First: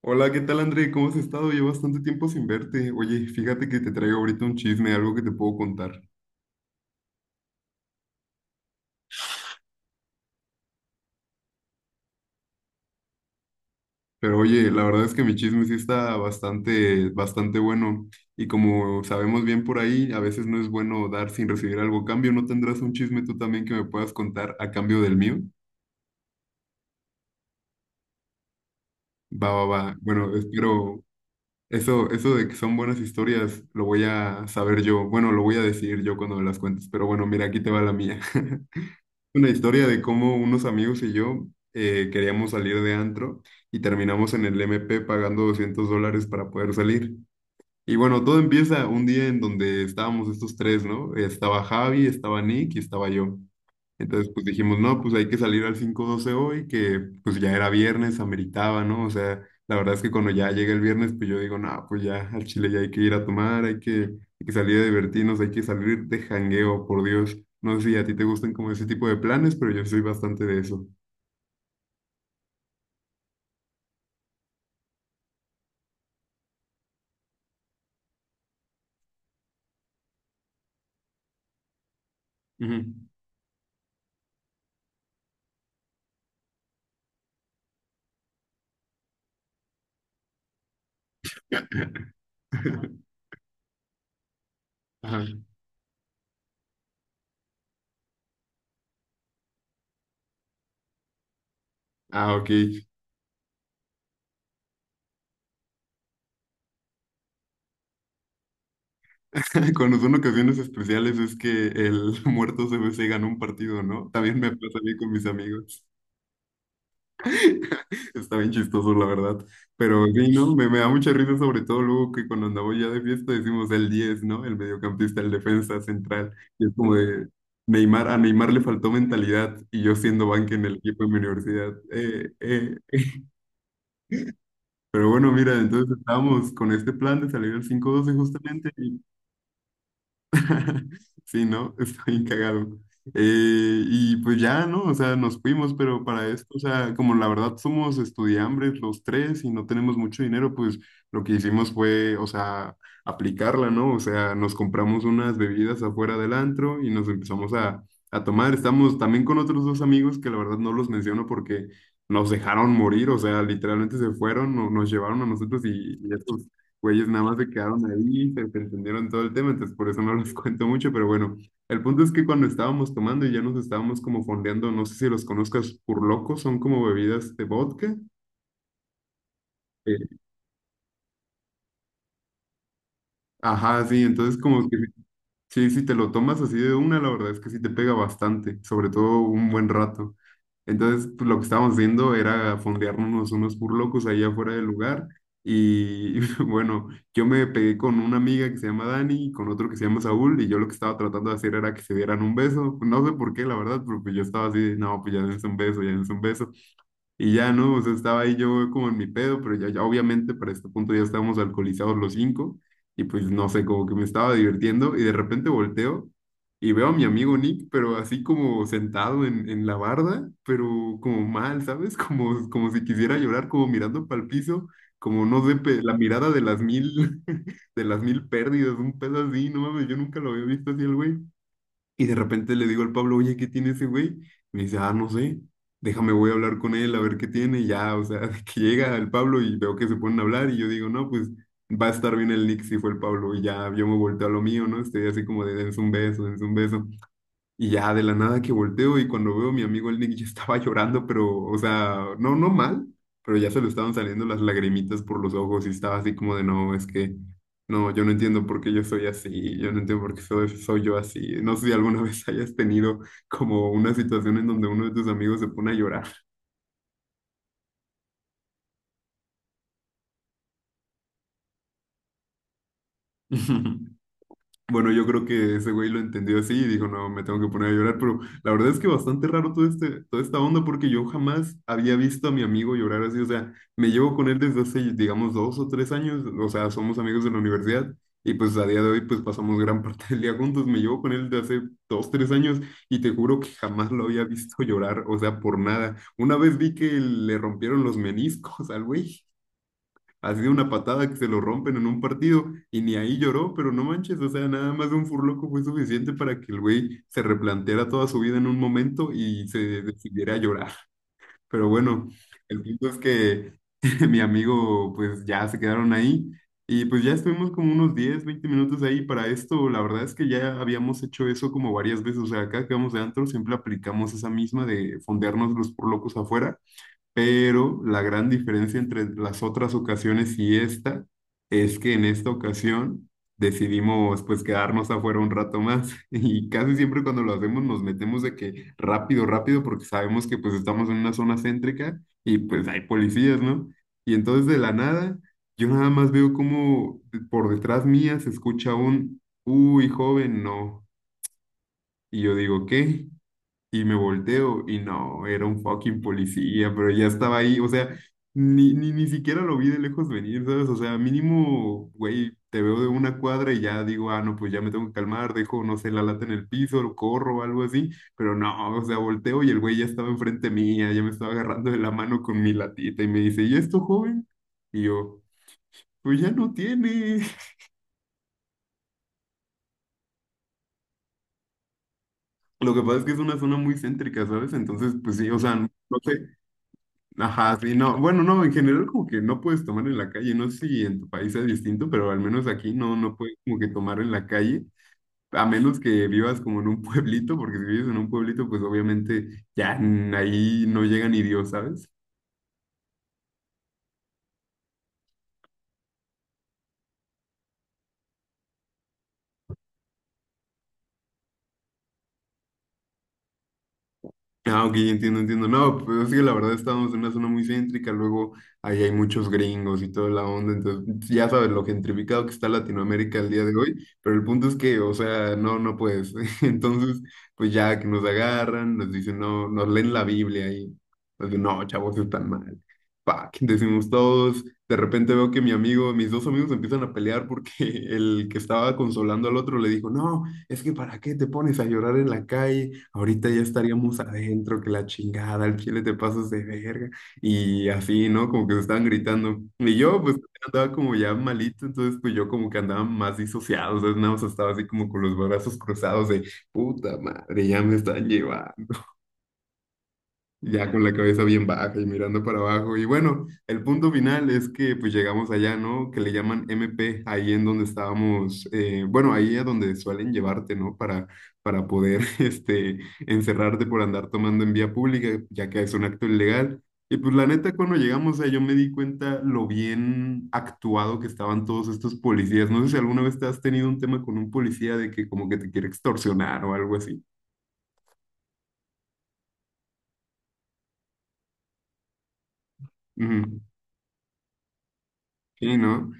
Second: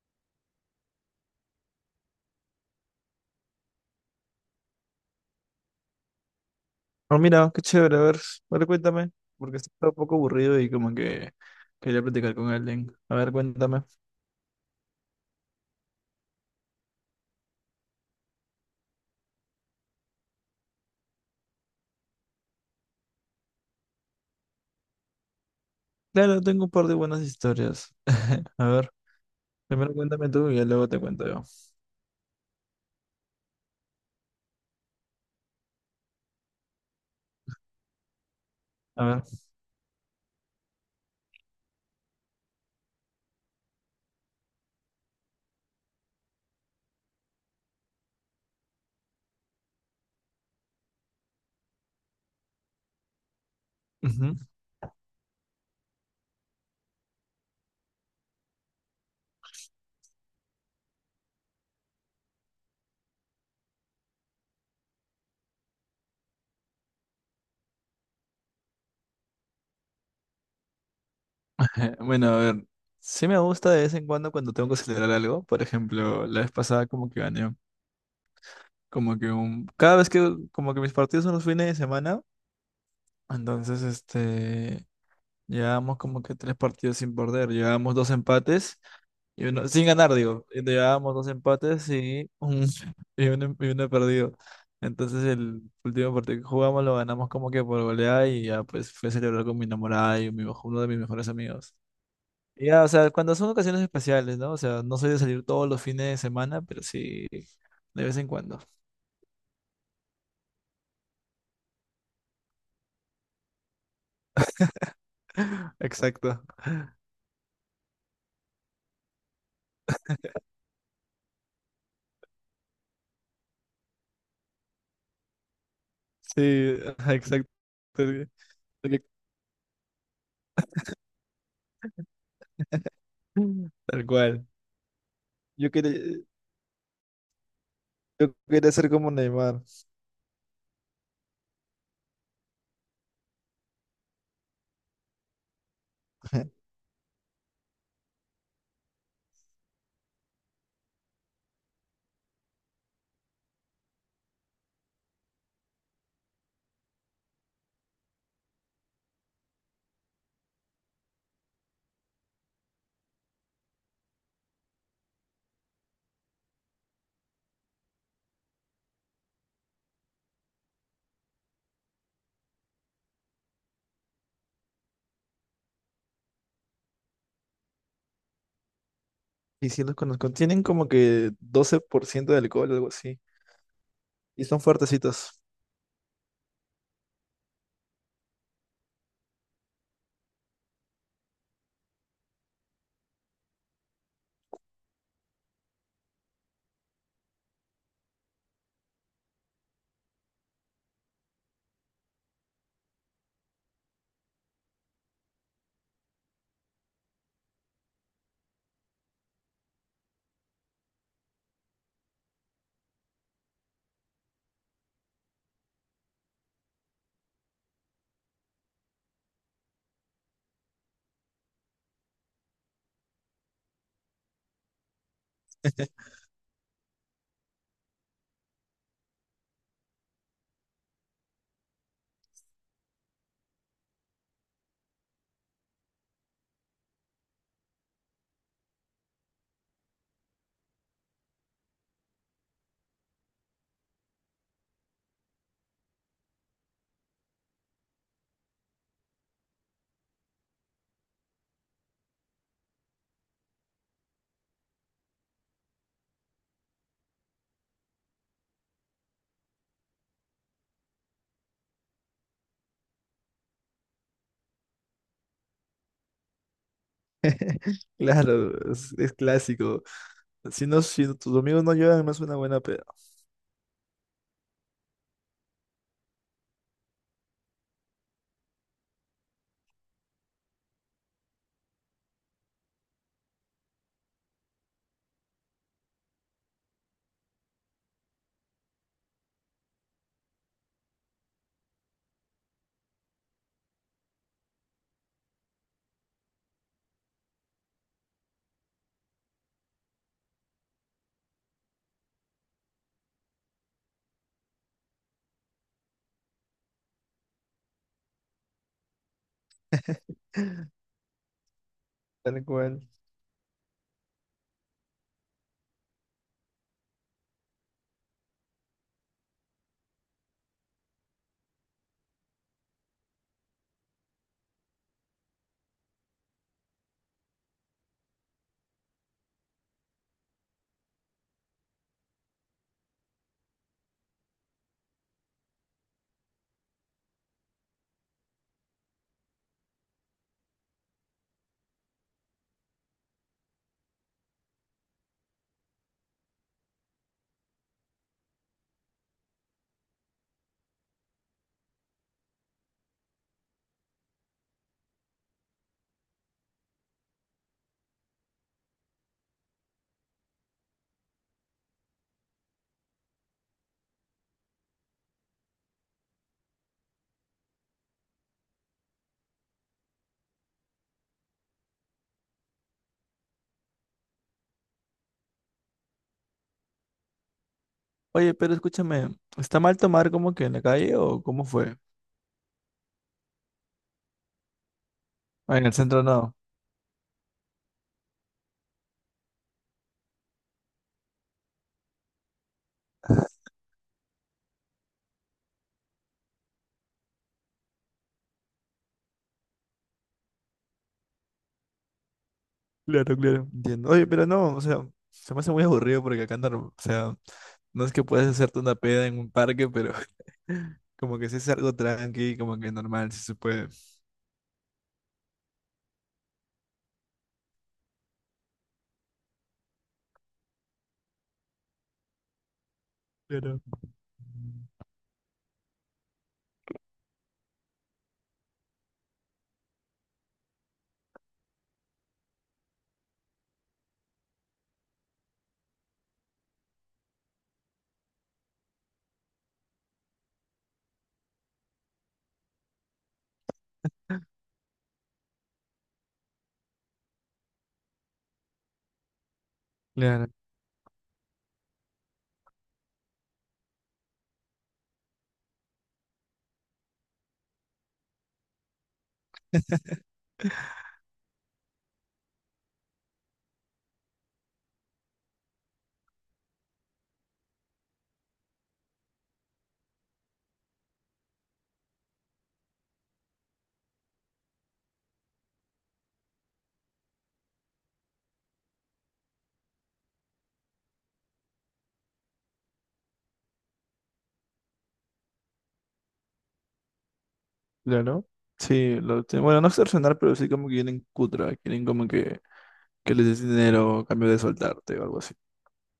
Hola, ¿qué tal André? ¿Cómo has estado? Llevo bastante tiempo sin verte. Oye, fíjate que te traigo ahorita un chisme, algo que te puedo contar. Ah, mira, qué chévere, a ver, cuéntame, porque estaba un poco aburrido y como que quería platicar con alguien. A ver, cuéntame. Pero oye, la verdad es que mi chisme sí está bastante, bastante bueno. Y como sabemos bien por ahí, a veces no es bueno dar sin recibir algo a cambio. ¿No tendrás un chisme tú también que me puedas contar a cambio del mío? Claro, tengo un par de buenas historias. A ver, Va, va, primero va. cuéntame Bueno, tú y ya luego te espero cuento yo. eso de que son buenas historias, lo voy a saber yo. Bueno, lo voy a decidir yo cuando me las cuentes. Pero bueno, mira, aquí te va la mía. A ver. Una historia de cómo unos amigos y yo queríamos salir de antro y terminamos en el M P pagando $200 para poder salir. Y bueno, todo empieza un día en donde estábamos estos tres, ¿no? Estaba Javi, estaba Nick y estaba yo. Entonces, Ujú. pues dijimos, no, pues hay que salir al 5-12 hoy, que pues ya era viernes, ameritaba, ¿no? O sea, la verdad es que cuando ya llega el viernes, pues yo digo, no, pues ya al Chile ya hay que ir a tomar, hay que salir a divertirnos, hay que salir de jangueo, por Dios. No sé si a ti te gustan como ese tipo de planes, pero yo soy bastante de eso. Bueno, a ver, sí me gusta de vez en cuando tengo que celebrar algo. Por ejemplo, la vez pasada como que gané. Cada vez que como que mis partidos son los fines de semana, Ujú. entonces. Llevábamos como que tres partidos sin perder, llevábamos dos empates. Y uno, sin ganar, digo. Y llevábamos dos empates y uno perdido. Ajá. Entonces el último partido que jugamos lo ganamos como que por goleada y ya pues fui a celebrar con mi enamorada y uno de mis mejores amigos. Ah, ok. Y ya, o sea, cuando son ocasiones especiales, ¿no? O sea, no soy de salir todos los fines de semana, pero sí de vez en cuando. Cuando son ocasiones especiales es que el muerto CBC ganó un partido, ¿no? También me pasa a mí con mis amigos. Exacto. Está bien chistoso, la verdad. Pero sí, ¿no? Me da mucha risa, sobre todo luego que cuando andamos ya de fiesta decimos el diez, ¿no? El mediocampista, el defensa central. Y es Sí, como ajá, de exacto. Neymar, a Tal Neymar le faltó tal- mentalidad y yo siendo banca en el equipo de mi universidad. Tal cual. Pero bueno, mira, Yo quería, entonces estábamos con este plan de salir al 5-12 yo justamente quería ser y como Neymar. sí, ¿no? Está bien cagado. Y pues ya, ¿no? O sea, nos fuimos, pero para esto, o sea, como la verdad somos estudiambres los tres y no tenemos mucho dinero, pues lo que hicimos fue, o sea, aplicarla, ¿no? O sea, nos compramos unas bebidas afuera del antro y nos empezamos a tomar. Estamos también con otros dos amigos que la verdad no los menciono porque nos dejaron morir, o sea, literalmente se fueron, nos llevaron a nosotros y estos güeyes nada más se quedaron ahí, se entendieron todo el tema, entonces por eso no los cuento mucho, pero bueno, el punto es que cuando estábamos tomando y ya nos estábamos como fondeando, no sé si los conozcas, locos son como bebidas de vodka. Y sí los Eh, conozco. Tienen como que 12% de alcohol o algo así. ajá, sí, entonces Y son como que fuertecitos. sí, si te lo tomas así de una, la verdad es que sí te pega bastante, sobre todo un buen rato. Entonces, pues, lo que estábamos haciendo era fondearnos unos burlocos allá afuera del lugar. Y bueno, yo me pegué con una amiga que se llama Dani y con otro que se llama Saúl. Y yo lo que estaba tratando de hacer era que se dieran un beso. No sé por qué, la verdad, pero pues yo estaba así, de, no, pues ya dense un beso, ya dense un beso. Y ya, ¿no? O sea, estaba ahí yo como en mi pedo, pero ya, ya obviamente para este punto ya estábamos alcoholizados los cinco. Y pues no sé, como que me estaba divirtiendo y de repente volteo y veo a mi amigo Nick, pero así como sentado en la barda, pero como mal, ¿sabes? Como si quisiera llorar, como mirando para el piso, como no sé, pe- la mirada de las mil, de las mil pérdidas, un pedo así, no mames, yo nunca lo había visto así el güey. Y de repente le digo al Pablo, oye, ¿qué tiene ese güey? Me dice, ah, no sé, déjame, voy a hablar con él a ver qué tiene. Y ya, o sea, que llega el Pablo y veo que se ponen a hablar y yo digo, no, pues va a estar bien el Nick si fue el Pablo. Y ya yo me volteo a lo mío, ¿no? Estoy así como de dense un beso, dense un beso. Y ya de la nada que volteo y cuando veo a mi amigo el Nick ya estaba llorando, pero, o sea, no, no mal, pero ya se le estaban saliendo las lagrimitas por los ojos y estaba así como de, no, es que, no, yo no entiendo por qué yo soy así, yo no entiendo por qué soy yo así. No sé si alguna vez hayas tenido como una situación en donde uno de tus amigos se pone a llorar. Claro, es clásico. Si no, si tus amigos no llevan, no es una buena peda. Bueno, yo creo que ese güey lo entendió así y dijo, no, me tengo que poner a llorar, pero la verdad es que bastante raro todo este, toda esta onda porque yo jamás había visto a mi amigo llorar así, o sea, me llevo con él desde hace, digamos, 2 o 3 años, o sea, somos amigos de la universidad y pues a día de hoy pues pasamos gran parte del día juntos, me llevo con él desde hace 2, 3 años y te juro que jamás lo había visto llorar, o sea, por nada. Una vez vi que le rompieron los meniscos al güey. Así de una patada que se lo rompen en un partido y ni ahí lloró, pero no manches, o sea, nada más de un furloco fue suficiente para que el güey se replanteara toda su vida en un momento y se decidiera a llorar. Pero bueno, Tal el cual. punto es que mi amigo, pues ya se quedaron ahí y pues ya estuvimos como unos 10 20 minutos ahí para esto. La verdad es que ya habíamos hecho eso como varias veces, o sea, acá que vamos de antro siempre aplicamos esa misma de fondearnos los furlocos afuera, pero la gran diferencia entre las otras ocasiones y esta es que en esta ocasión decidimos pues quedarnos afuera un rato más y casi siempre cuando lo hacemos nos metemos de que rápido, rápido porque sabemos que pues estamos en una zona céntrica y pues hay policías, ¿no? Y entonces de la nada yo nada más veo como por detrás mía se escucha un, uy, joven, no. Y yo digo, ¿qué? Y me volteo y no, era un fucking policía, pero ya estaba ahí, o sea, ni siquiera lo vi de lejos venir, ¿sabes? O sea, mínimo, güey, te veo de una cuadra y ya digo, ah, no, pues ya me tengo que calmar, dejo, no sé, la lata en el piso, lo corro o algo así, pero no, o sea, volteo y el güey ya estaba enfrente mía, ya me estaba agarrando de la mano con mi latita y me dice, ¿y esto, joven? Y yo, pues ya no tiene. Oye, pero escúchame, ¿está mal tomar como que en la calle o cómo fue? Lo que pasa es que es una zona muy céntrica, ¿sabes? Entonces, pues sí, o sea, Ah, en no el centro no. sé. Ajá, sí, no, bueno, no, en general como que no puedes tomar en la calle, no sé si en tu país es distinto, pero al menos aquí no, no puedes como que tomar en la calle, a menos que vivas como en un pueblito, porque si vives en un pueblito, pues obviamente ya ahí no llega ni Dios, ¿sabes? Claro, claro. Entiendo. Oye, pero no, o sea, se me hace muy aburrido porque acá no, o sea, no es que puedes hacerte una peda en un parque, pero como que si es algo tranqui, como que normal, si se puede. Ah, ok, entiendo, entiendo. No, pues es que la verdad estamos en una zona muy céntrica, luego ahí hay muchos gringos y toda la onda, entonces ya sabes lo gentrificado que está Latinoamérica el día de Claro. hoy, pero el punto es que, o sea, no, no puedes. Entonces, pues ya que nos agarran, nos dicen, no, nos leen la Biblia y nos dicen, no, chavos, están mal. Pac, decimos todos, de repente veo que mi amigo, mis dos amigos empiezan a pelear porque el que estaba consolando al otro le dijo, no es que ¿para qué te pones a llorar en la calle? Ahorita ya estaríamos adentro, que la chingada, al chile te pasas de verga. Y así, ¿no? Como que se estaban gritando. Y yo, pues, Claro, andaba como ya malito, entonces, pues, yo como que andaba más disociado, entonces nada más estaba así como con los brazos cruzados de, puta madre, ya me están llevando ya con la cabeza bien baja y mirando para abajo. Y bueno, el punto final es que pues llegamos allá, ¿no? Que le llaman MP, ahí en donde estábamos, bueno, ahí a donde suelen llevarte, ¿no? Para poder, este, encerrarte por andar tomando en vía pública, ya que es un acto ilegal. Y pues la neta, cuando llegamos ahí, yo me di cuenta lo bien actuado que estaban todos estos policías. No sé si alguna vez te has tenido un tema con un policía de que como que te quiere extorsionar o algo así. claro. Sí, bueno, no extorsionar, pero sí como que quieren cutra, quieren como que les Ujú. des dinero a cambio de soltarte o algo así. Sí, ¿no?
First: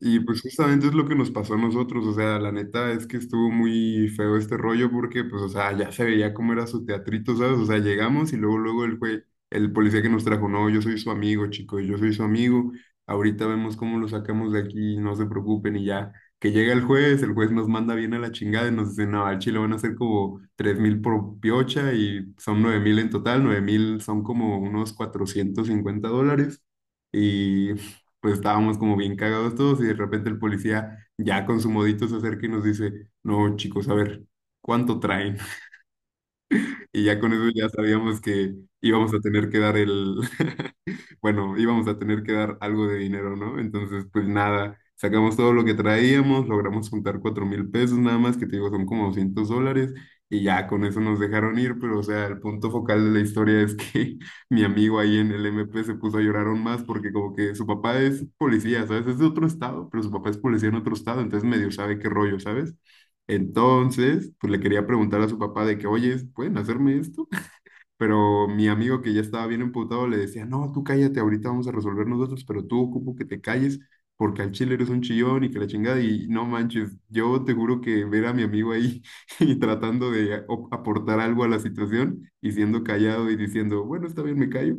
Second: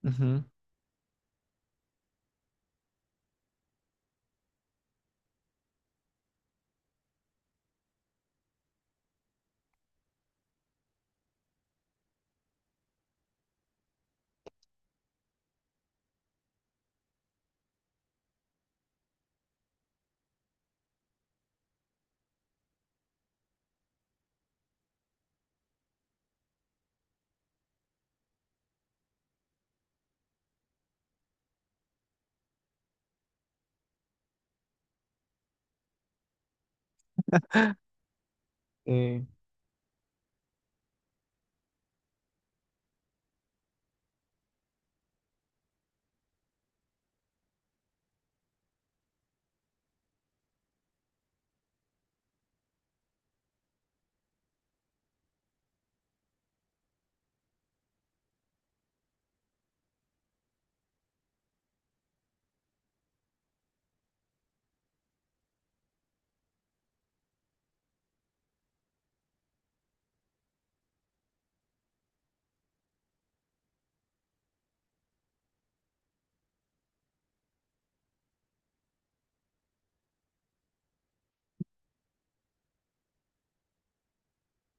Y pues Ujú. justamente es lo que nos pasó a nosotros, o sea, la neta es que estuvo muy feo este rollo porque pues, o sea, ya se veía cómo era su teatrito, ¿sabes? O sea, llegamos y luego, luego el güey, el policía que nos trajo, no, yo soy su amigo, chicos, yo soy su amigo, ahorita vemos cómo lo sacamos de aquí, no se preocupen y ya, que llega el juez nos manda bien a la chingada y nos dice, no, al chile van a ser como 3,000 por piocha y son 9,000 en total, 9,000 son como unos $450. Y pues estábamos como bien cagados todos y de repente el policía ya con su modito se acerca y nos dice, no, chicos, a ver, ¿cuánto traen? Y ya con eso ya sabíamos que íbamos a Eh, tener que dar el, bueno, íbamos a tener que dar algo de dinero, ¿no? Entonces, pues nada, sacamos todo lo que traíamos, logramos juntar 4,000 pesos nada más, que te digo, son como $200, y ya con eso nos dejaron ir, pero o sea, el punto focal de la historia es que mi amigo ahí en el MP se puso a llorar aún más porque como que su papá es policía, ¿sabes? Es de otro estado, pero su papá es policía en otro estado, entonces medio sabe qué rollo, ¿sabes? Entonces, pues le quería preguntar a su papá de que, oye, ¿pueden hacerme esto? Pero mi amigo que ya estaba bien emputado le decía, no, tú cállate, ahorita vamos a resolver nosotros, pero tú ocupo que te calles porque al chile eres un chillón y que la chingada y no manches, yo te juro que ver a mi amigo ahí y tratando de aportar algo a la situación y siendo callado y diciendo, bueno, está bien, me callo,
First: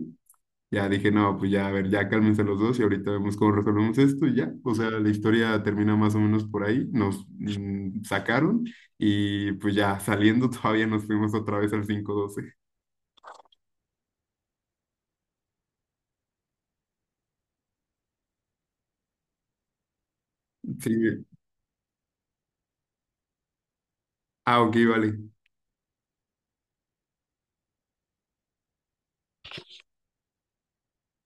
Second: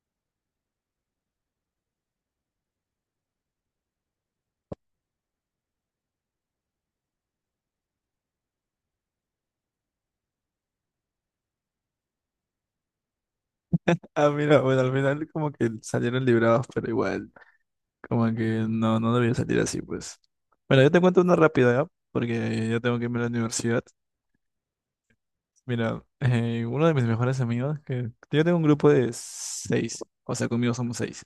ya dije, no, pues ya, a ver, ya cálmense los dos y ahorita vemos cómo resolvemos esto y ya. O sea, la historia termina más o menos por ahí. Nos sacaron y pues ya saliendo todavía nos fuimos otra vez al 5-12. Ah, mira, bueno, al final como que salieron librados, pero igual, como que no debía salir así, pues. Bueno, yo te cuento Sí. una rápida, ¿ya? Porque ya tengo que irme a la universidad. Ah, ok, vale. Mira, uno de mis mejores amigos, que yo tengo un grupo de seis, o sea, conmigo somos seis,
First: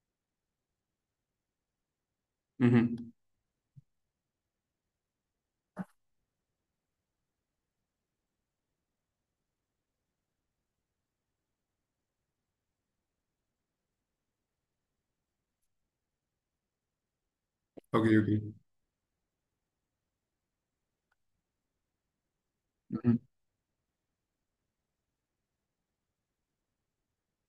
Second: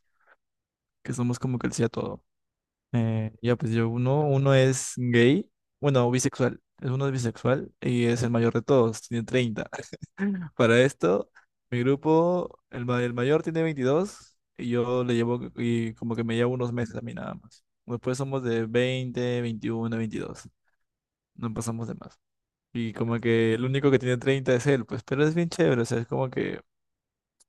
que somos como que el sí a todo. Ujú. Ya, pues yo uno es gay, bueno, bisexual, es uno es bisexual y es el mayor de todos, tiene 30. Para esto, mi grupo, el mayor tiene 22 y yo le llevo y como que me llevo unos meses a mí nada más. Ok, Después ok. somos de 20, 21, 22, no pasamos de más. Y Ujú. como que el único que tiene 30 es él, pues, pero es bien chévere, o sea, es como que,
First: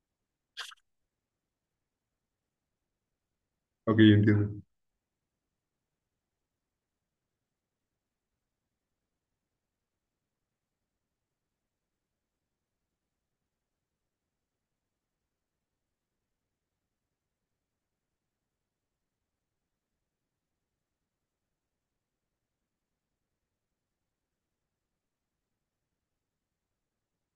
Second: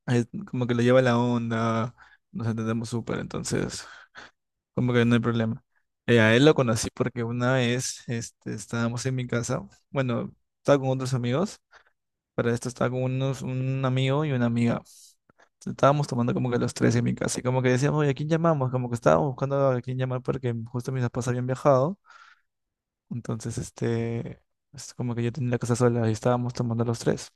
es como que le lleva la onda, nos entendemos súper, entonces. Ok, entiendo. Como que no hay problema. A él lo conocí porque una vez estábamos en mi casa. Bueno, estaba con otros amigos. Para esto estaba con un amigo y una amiga. Estábamos tomando como que los tres en mi casa. Y como que decíamos, oye, ¿a quién llamamos? Como que estábamos buscando a quién llamar porque justo mis papás habían viajado. Entonces, es como que yo tenía la casa sola y estábamos tomando los tres.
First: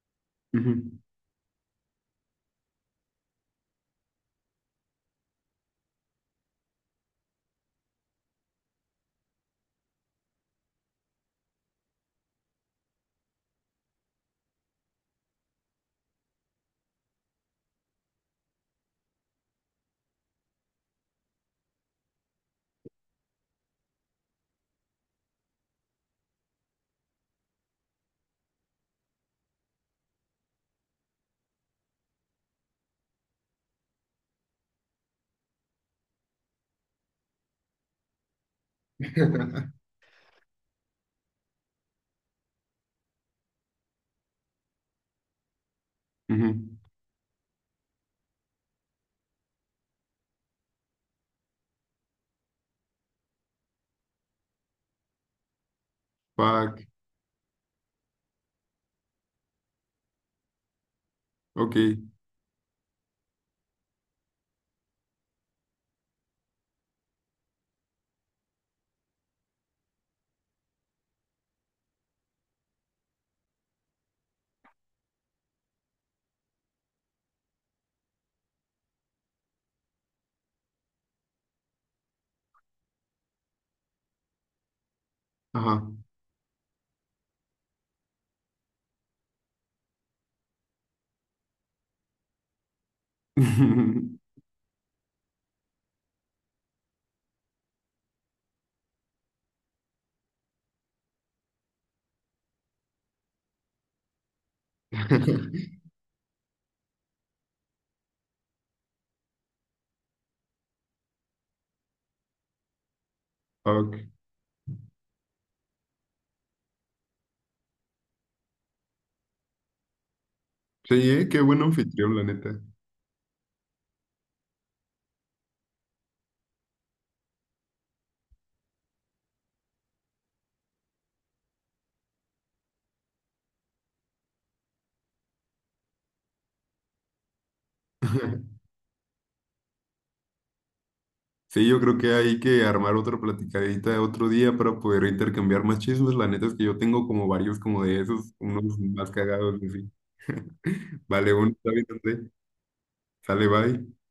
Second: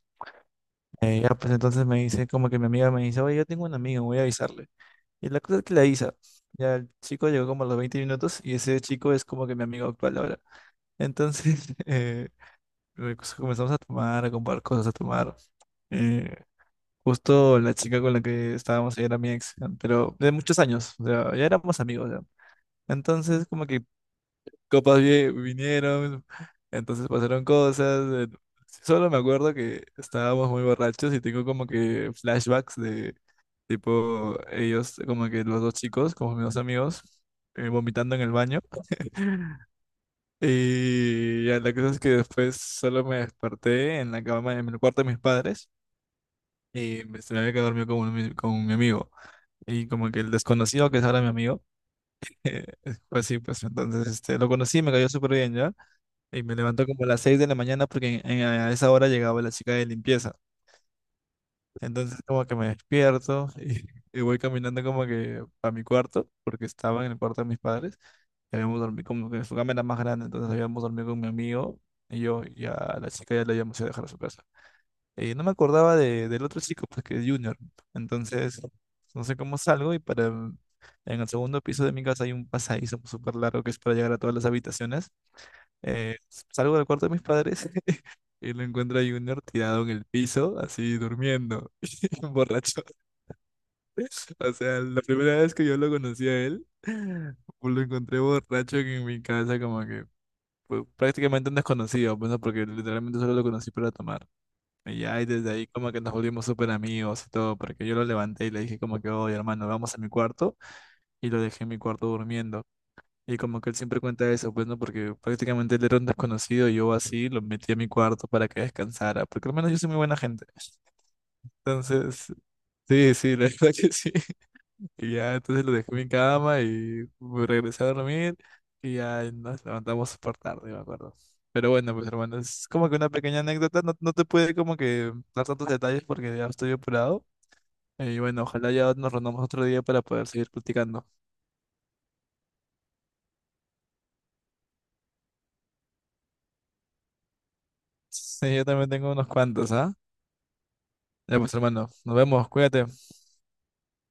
Ujú, Ya, pues entonces me dice, como que mi amiga me dice, oye, yo tengo un amigo, voy a avisarle. Y la cosa es que ya el chico llegó como a los 20 minutos y ese chico es como que mi amigo actual ahora. Entonces, pues comenzamos a tomar, a comprar cosas, a tomar. Eh, Justo la chica con la que estábamos ahí era mi ex, pero de muchos años, o sea, ya éramos amigos, ya. Entonces, como que copas vinieron, entonces pasaron cosas. Solo me acuerdo que estábamos muy borrachos y tengo como que flashbacks. Tipo, ellos, como que los dos chicos, como mis dos amigos, vomitando en el baño. Y ya la cosa es que después solo me desperté en la cama, en el cuarto de mis padres. ujú. Y me se me había quedado dormido con mi amigo. Y como que el desconocido, que es ahora mi amigo, eh, fue así, pues entonces lo conocí, me cayó súper bien ya. Y me Fuck. levantó como a las 6 de la mañana porque a esa hora llegaba la chica de limpieza. Ok. Entonces como que me despierto y voy caminando como que a mi cuarto, porque estaba en el cuarto de mis padres. Y habíamos dormido como que su cama era más grande, entonces habíamos dormido con mi amigo y yo y a la chica ya la habíamos ido a dejar a su casa. Y no me acordaba del otro chico, pues que es Junior. Entonces, no sé cómo salgo y en el segundo piso de mi casa hay un pasadizo súper largo que es para llegar a todas las habitaciones. Ajá. Eh, Salgo del cuarto de mis padres y lo encuentro a Junior tirado en el piso, así durmiendo, borracho. O sea, la primera vez que yo lo conocí a él, pues lo encontré borracho en mi casa, como que pues, prácticamente un desconocido, pues, ¿no? Porque literalmente solo lo conocí para tomar. Y ya, y desde ahí como que nos volvimos súper amigos y todo, porque yo lo levanté y le dije como que, oye, hermano, vamos a mi cuarto, y lo dejé en mi cuarto durmiendo. Y como que él Fuck. siempre cuenta eso, pues, ¿no? Porque prácticamente él era un desconocido, y yo así lo metí a mi cuarto para que descansara, porque al menos yo soy muy buena gente. Sí, ¿eh? Qué buen anfitrión, la Entonces, neta. sí, sí, la verdad que sí. Y ya, entonces lo dejé en mi cama y me regresé a dormir y ya nos levantamos súper tarde, me acuerdo. Pero bueno, pues hermano, es como que una pequeña anécdota, no, no te puede como que dar tantos detalles porque ya estoy apurado. Y bueno, ojalá ya nos reunamos otro día para poder seguir platicando. Sí, yo creo que hay que armar otra platicadita de otro día para poder intercambiar más chismes. La neta es que yo tengo como varios como de esos, Sí, yo unos también más tengo unos cagados, en cuantos, ¿ah? fin. Vale, Ya bueno, pues está bien, hermano, nos André. vemos, cuídate. Sale, bye.